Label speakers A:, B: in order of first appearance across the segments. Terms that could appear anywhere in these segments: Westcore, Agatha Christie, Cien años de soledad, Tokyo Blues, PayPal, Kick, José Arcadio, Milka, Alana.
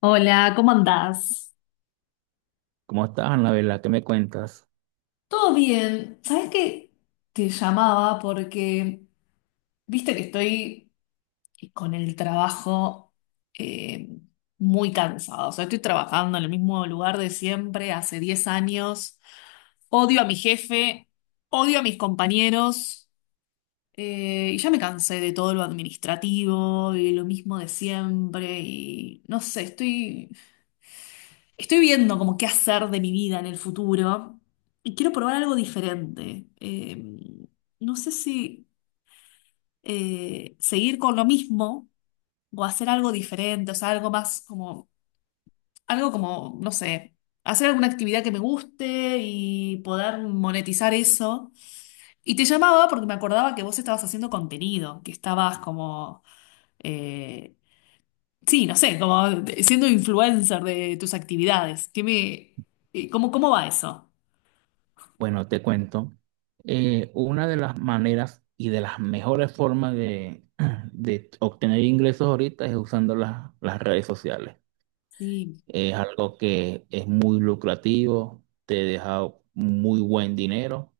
A: Hola, ¿cómo andás?
B: ¿Cómo estás, Anabela? ¿Qué me cuentas?
A: Todo bien. ¿Sabes que? Te llamaba porque viste que estoy con el trabajo, eh, muy cansado. O sea, estoy trabajando en el mismo lugar de siempre hace 10 años. Odio a mi jefe, odio a mis compañeros, y ya me cansé de todo lo administrativo y lo mismo de siempre. Y no sé, estoy. Estoy viendo como qué hacer de mi vida en el futuro y quiero probar algo diferente. No sé si seguir con lo mismo o hacer algo diferente, o sea, algo más como, algo como, no sé, hacer alguna actividad que me guste y poder monetizar eso. Y te llamaba porque me acordaba que vos estabas haciendo contenido, que estabas como, eh, sí, no sé, como siendo influencer de tus actividades. ¿Qué me, cómo, cómo va eso?
B: Bueno, te cuento. Una de las maneras y de las mejores formas de obtener ingresos ahorita es usando las redes sociales.
A: Sí,
B: Es algo que es muy lucrativo, te deja muy buen dinero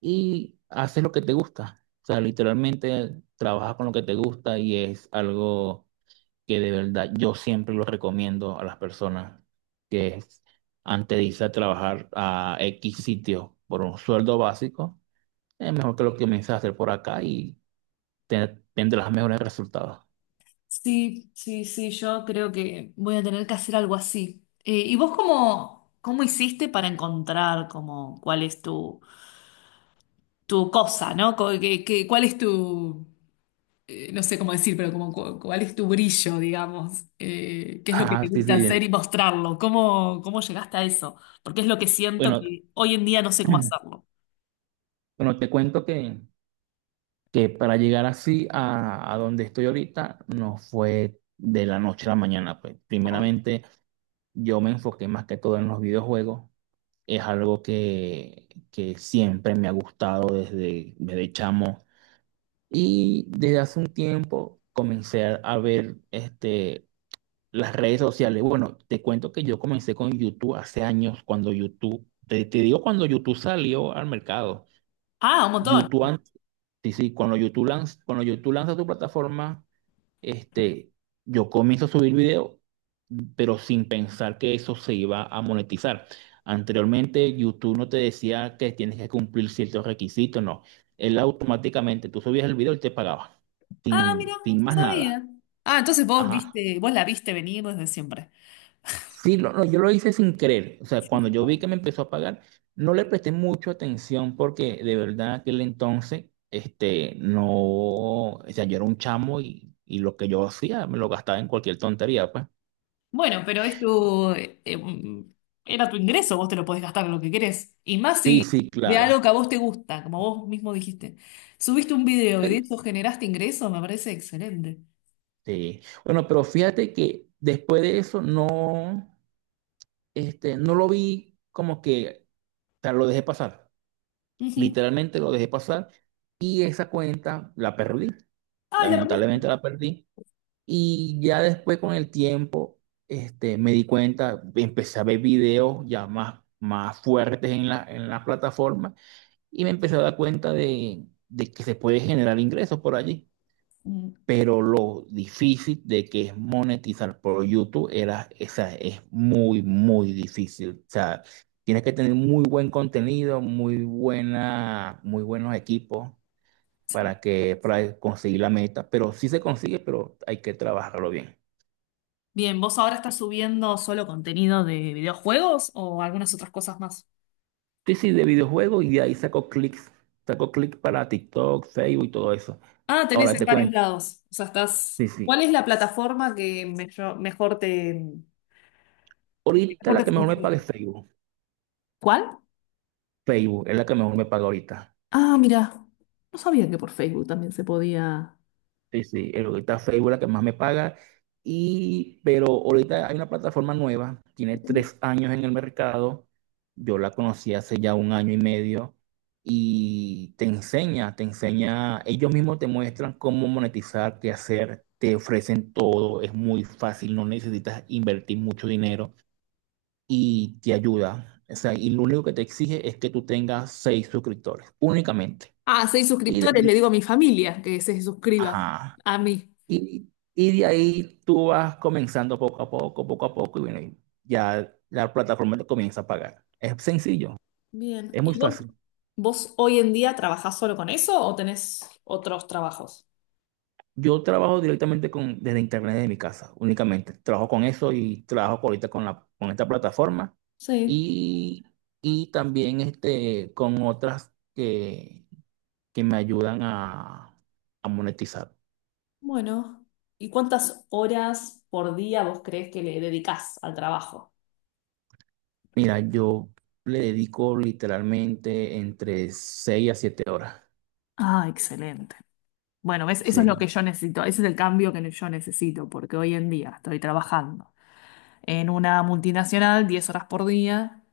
B: y haces lo que te gusta. O sea, literalmente trabajas con lo que te gusta y es algo que de verdad yo siempre lo recomiendo a las personas, que es, antes de irse a trabajar a X sitio por un sueldo básico, es mejor que lo que comiences a hacer por acá y te- tendrás mejores resultados.
A: sí, sí, sí, yo creo que voy a tener que hacer algo así. ¿Y vos cómo, cómo hiciste para encontrar como cuál es tu cosa, ¿no? Cuál es tu, no sé cómo decir, pero como cuál es tu brillo, digamos? ¿Qué es lo que
B: Ah,
A: te
B: sí,
A: gusta
B: sí. Bien.
A: hacer y mostrarlo? ¿Cómo, cómo llegaste a eso? Porque es lo que siento
B: Bueno,
A: que hoy en día no sé cómo hacerlo.
B: bueno, te cuento que, para llegar así a donde estoy ahorita, no fue de la noche a la mañana, pues.
A: Hoy.
B: Primeramente, yo me enfoqué más que todo en los videojuegos. Es algo que siempre me ha gustado desde, chamo. Y desde hace un tiempo comencé a ver las redes sociales. Bueno, te cuento que yo comencé con YouTube hace años, cuando YouTube, te digo, cuando YouTube salió al mercado.
A: Ah, un montón.
B: YouTube, an- sí, sí, cuando YouTube lanza tu plataforma, este, yo comienzo a subir video, pero sin pensar que eso se iba a monetizar. Anteriormente, YouTube no te decía que tienes que cumplir ciertos requisitos, no. Él automáticamente, tú subías el video y te pagaba,
A: Ah, mira,
B: sin
A: no
B: más nada.
A: sabía. Ah, entonces vos
B: Ajá.
A: viste, vos la viste venir desde siempre.
B: Sí, no, yo lo hice sin querer. O sea, cuando yo vi que me empezó a pagar, no le presté mucha atención, porque de verdad aquel entonces, no, o sea, yo era un chamo, y lo que yo hacía me lo gastaba en cualquier tontería, pues.
A: Bueno, pero es tu, era tu ingreso, vos te lo podés gastar en lo que querés. Y más
B: Sí,
A: si
B: sí,
A: de
B: claro.
A: algo que a vos te gusta, como vos mismo dijiste. Subiste un video y de
B: Eh,
A: eso generaste ingreso, me parece excelente.
B: Sí. Bueno, pero fíjate que después de eso no, no lo vi como que, o sea, lo dejé pasar.
A: Ujú.
B: Literalmente lo dejé pasar y esa cuenta la perdí.
A: Ay, la perdí.
B: Lamentablemente la perdí. Y ya después, con el tiempo, me di cuenta, empecé a ver videos ya más fuertes en la, plataforma, y me empecé a dar cuenta de que se puede generar ingresos por allí.
A: Mm,
B: Pero lo difícil de que es monetizar por YouTube, era, esa es muy, muy difícil. O sea, tienes que tener muy buen contenido, muy buena, muy buenos equipos
A: sí.
B: para que, para conseguir la meta, pero sí se consigue, pero hay que trabajarlo bien.
A: Bien, ¿vos ahora estás subiendo solo contenido de videojuegos o algunas otras cosas más?
B: Sí, sí, de videojuegos, y de ahí saco clics para TikTok, Facebook y todo eso.
A: Ah, tenés
B: Ahora
A: en
B: te
A: varios
B: cuento,
A: lados. O sea, estás.
B: sí, sí.
A: ¿Cuál es la plataforma que mejor, mejor
B: Ahorita la
A: te
B: que mejor me paga es
A: funciona?
B: Facebook.
A: ¿Cuál?
B: Facebook es la que mejor me paga ahorita.
A: Ah, mira, no sabía que por Facebook también se podía.
B: Sí, sí, ahorita Facebook es la que más me paga. Pero ahorita hay una plataforma nueva, tiene 3 años en el mercado. Yo la conocí hace ya un año y medio, y te enseña, ellos mismos te muestran cómo monetizar, qué hacer, te ofrecen todo, es muy fácil, no necesitas invertir mucho dinero y te ayuda. O sea, y lo único que te exige es que tú tengas seis suscriptores, únicamente.
A: Ah, seis
B: Y de
A: suscriptores, le
B: ahí,
A: digo a mi familia que se suscriba
B: ajá.
A: a mí.
B: Y, y de ahí tú vas comenzando poco a poco, y bueno, y ya la plataforma te comienza a pagar. Es sencillo,
A: Bien.
B: es muy
A: ¿Y vos,
B: fácil.
A: vos hoy en día trabajás solo con eso o tenés otros trabajos?
B: Yo trabajo directamente con, desde internet de mi casa, únicamente. Trabajo con eso y trabajo ahorita con la, con esta plataforma,
A: Sí,
B: y, y también, con otras que me ayudan a monetizar.
A: bueno. ¿Y cuántas horas por día vos crees que le dedicás al trabajo?
B: Mira, yo le dedico literalmente entre 6 a 7 horas.
A: Ah, excelente. Bueno, ¿ves? Eso es lo
B: Sí.
A: que yo necesito, ese es el cambio que yo necesito, porque hoy en día estoy trabajando en una multinacional 10 horas por día.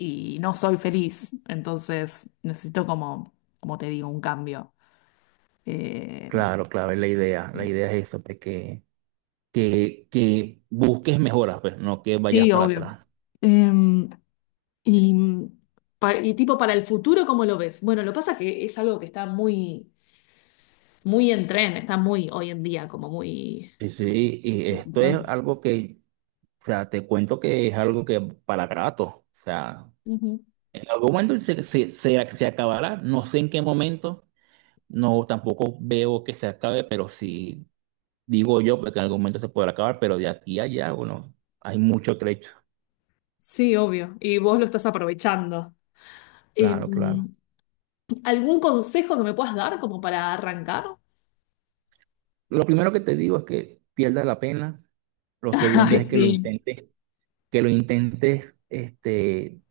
A: Y no soy feliz. Entonces necesito como, como te digo, un cambio. Eh,
B: Claro, claro, es la idea. La idea es eso, pues, que busques mejoras, pues, no que vayas
A: sí,
B: para
A: obvio.
B: atrás.
A: Eh, y, y tipo para el futuro, ¿cómo lo ves? Bueno, lo pasa que es algo que está muy, muy en tren, está muy hoy en día, como muy
B: Sí, sí, y esto es
A: importante.
B: algo que, o sea, te cuento que es algo que para rato, o sea,
A: Ujú.
B: en algún momento se acabará, no sé en qué momento, no, tampoco veo que se acabe, pero sí digo yo, pues, que en algún momento se podrá acabar, pero de aquí a allá, bueno, hay mucho trecho.
A: Sí, obvio. Y vos lo estás aprovechando. Eh,
B: Claro, claro.
A: ¿Algún consejo que me puedas dar como para arrancar?
B: Lo primero que te digo es que pierdas la pena, lo segundo
A: Ay,
B: es que lo
A: sí.
B: intentes. Que lo intentes,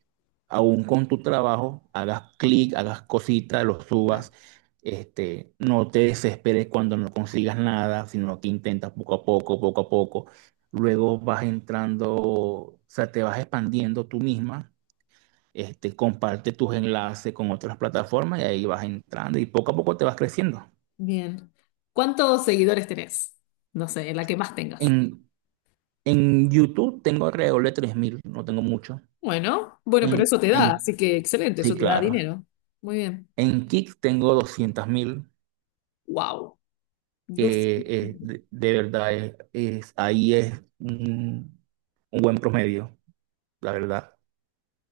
B: aún con tu trabajo, hagas clic, hagas cositas, lo subas, no te desesperes cuando no consigas nada, sino que intentas poco a poco, poco a poco. Luego vas entrando, o sea, te vas expandiendo tú misma. Comparte tus enlaces con otras plataformas, y ahí vas entrando y poco a poco te vas creciendo.
A: Bien. ¿Cuántos seguidores tenés? No sé, la que más tengas.
B: En, en YouTube tengo alrededor de 3.000, no tengo mucho.
A: Bueno, bueno, pero
B: En,
A: eso te da,
B: en,
A: así que excelente,
B: sí,
A: eso te da
B: claro.
A: dinero. Muy bien.
B: En Kick tengo 200.000,
A: Wow. Dos.
B: que de verdad es, ahí es un buen promedio, la verdad.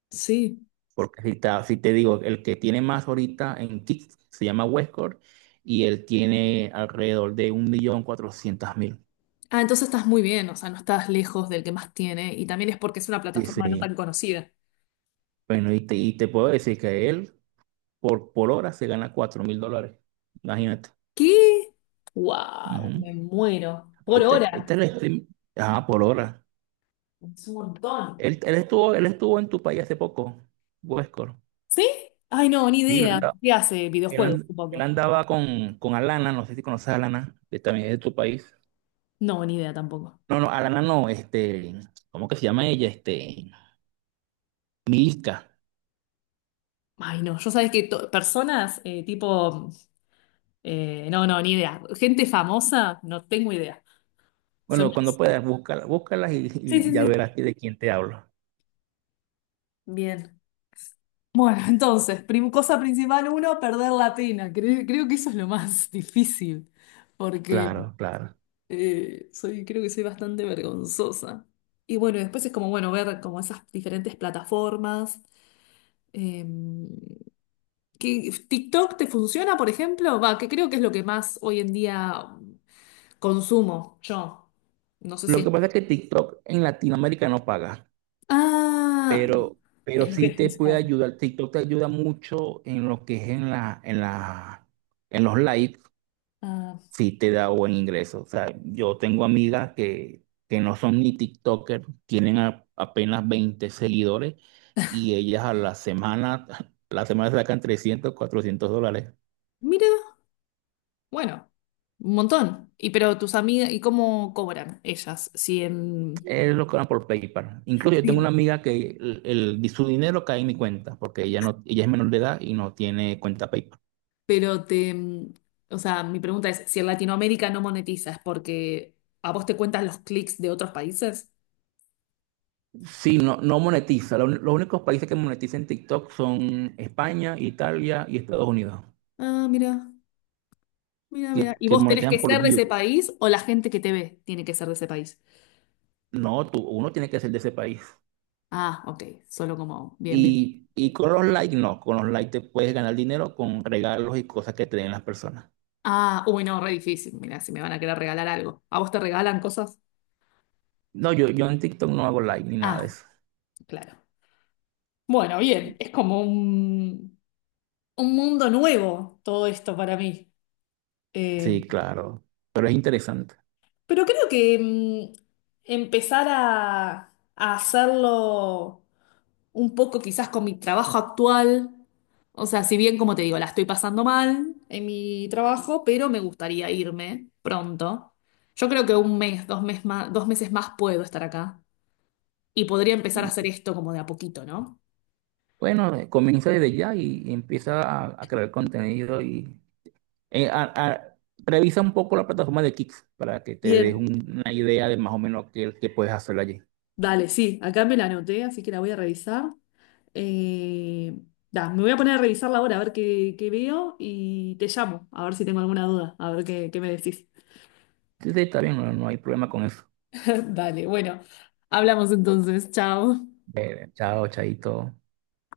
A: Sí.
B: Porque si te digo, el que tiene más ahorita en Kick se llama Westcore, y él tiene alrededor de 1.400.000.
A: Ah, entonces estás muy bien, o sea, no estás lejos del que más tiene y también es porque es una
B: Sí,
A: plataforma no
B: sí.
A: tan conocida.
B: Bueno, y te puedo decir que él por hora se gana 4.000 dólares. Imagínate.
A: ¿Qué? Wow,
B: Ujú.
A: me muero. Por
B: Ahorita,
A: hora.
B: ahorita el stream, ajá, por hora.
A: Es un montón.
B: Él estuvo en tu país hace poco, Westcore.
A: ¿Sí? Ay, no, ni
B: Sí,
A: idea. ¿Qué hace? Videojuegos,
B: él
A: supongo.
B: andaba con Alana, no sé si conoces a Alana, que también es de tu país.
A: No, ni idea tampoco.
B: No, no, Alana no, ¿cómo que se llama ella? Milka.
A: Ay, no, yo sabes que personas tipo. No, no, ni idea. Gente famosa, no tengo idea. Soy
B: Bueno, cuando
A: menos-
B: puedas, búscala, búscalas, y,
A: Sí,
B: y
A: sí,
B: ya
A: sí.
B: verás de quién te hablo.
A: Bien. Bueno, entonces, cosa principal uno, perder la pena. Creo que eso es lo más difícil, porque
B: Claro, claro.
A: soy, creo que soy bastante vergonzosa. Y bueno, después es como, bueno, ver como esas diferentes plataformas. em, ¿Qué- ¿TikTok te funciona, por ejemplo? Va, que creo que es lo que más hoy en día consumo yo. No sé si
B: Lo
A: es.
B: que pasa es que TikTok en Latinoamérica no paga,
A: Ah,
B: pero, pero
A: es lo que
B: sí te puede
A: necesitaba.
B: ayudar. TikTok te ayuda mucho en lo que es en la, en los likes.
A: Ah,
B: Sí te da buen ingreso. O sea, yo tengo amigas que no son ni TikToker, tienen apenas 20 seguidores, y ellas a la semana, la semana sacan 300, 400 dólares.
A: mira, bueno, un montón. Y pero tus amigas, ¿y cómo cobran ellas? Si en,
B: Es lo que van por PayPal. Incluso yo tengo
A: sí.
B: una amiga que su dinero cae en mi cuenta, porque ella, no, ella es menor de edad y no tiene cuenta PayPal.
A: Pero te, o sea, mi pregunta es, si en Latinoamérica no monetizas, porque a vos te cuentan los clics de otros países.
B: Sí, no, no monetiza. Los únicos países que monetizan TikTok son España, Italia y Estados Unidos,
A: Ah, mira, mira,
B: que,
A: mira. ¿Y
B: que
A: vos tenés que
B: monetizan por
A: ser de
B: view.
A: ese país o la gente que te ve tiene que ser de ese país?
B: No, tú, uno tiene que ser de ese país.
A: Ah, ok, solo como, bien, bien.
B: Y con los likes, no, con los likes te puedes ganar dinero con regalos y cosas que te den las personas.
A: Ah, uy, no, re difícil. Mira, si me van a querer regalar algo. ¿A vos te regalan cosas?
B: No, yo en TikTok no hago like ni nada de
A: Ah.
B: eso.
A: Claro. Bueno, bien, es como un mundo nuevo todo esto para mí. Eh,
B: Sí, claro, pero es interesante.
A: pero creo que empezar a hacerlo un poco quizás con mi trabajo actual, o sea, si bien como te digo, la estoy pasando mal en mi trabajo, pero me gustaría irme pronto. Yo creo que un mes, 2 mes más, 2 meses más puedo estar acá y podría empezar a hacer
B: Mm.
A: esto como de a poquito, ¿no?
B: Bueno, comienza desde ya, y empieza a crear contenido y eh, a- a- revisa un poco la plataforma de Kicks para que te des
A: Bien,
B: una idea de más o menos qué, puedes hacer allí.
A: dale, sí, acá me la anoté, así que la voy a revisar. Eh, da, me voy a poner a revisarla ahora a ver qué, qué veo y te llamo, a ver si tengo alguna duda, a ver qué, qué me decís.
B: Sí, sí, está bien, no, no hay problema con eso.
A: Dale, bueno, hablamos entonces, chao.
B: Chao, chaito.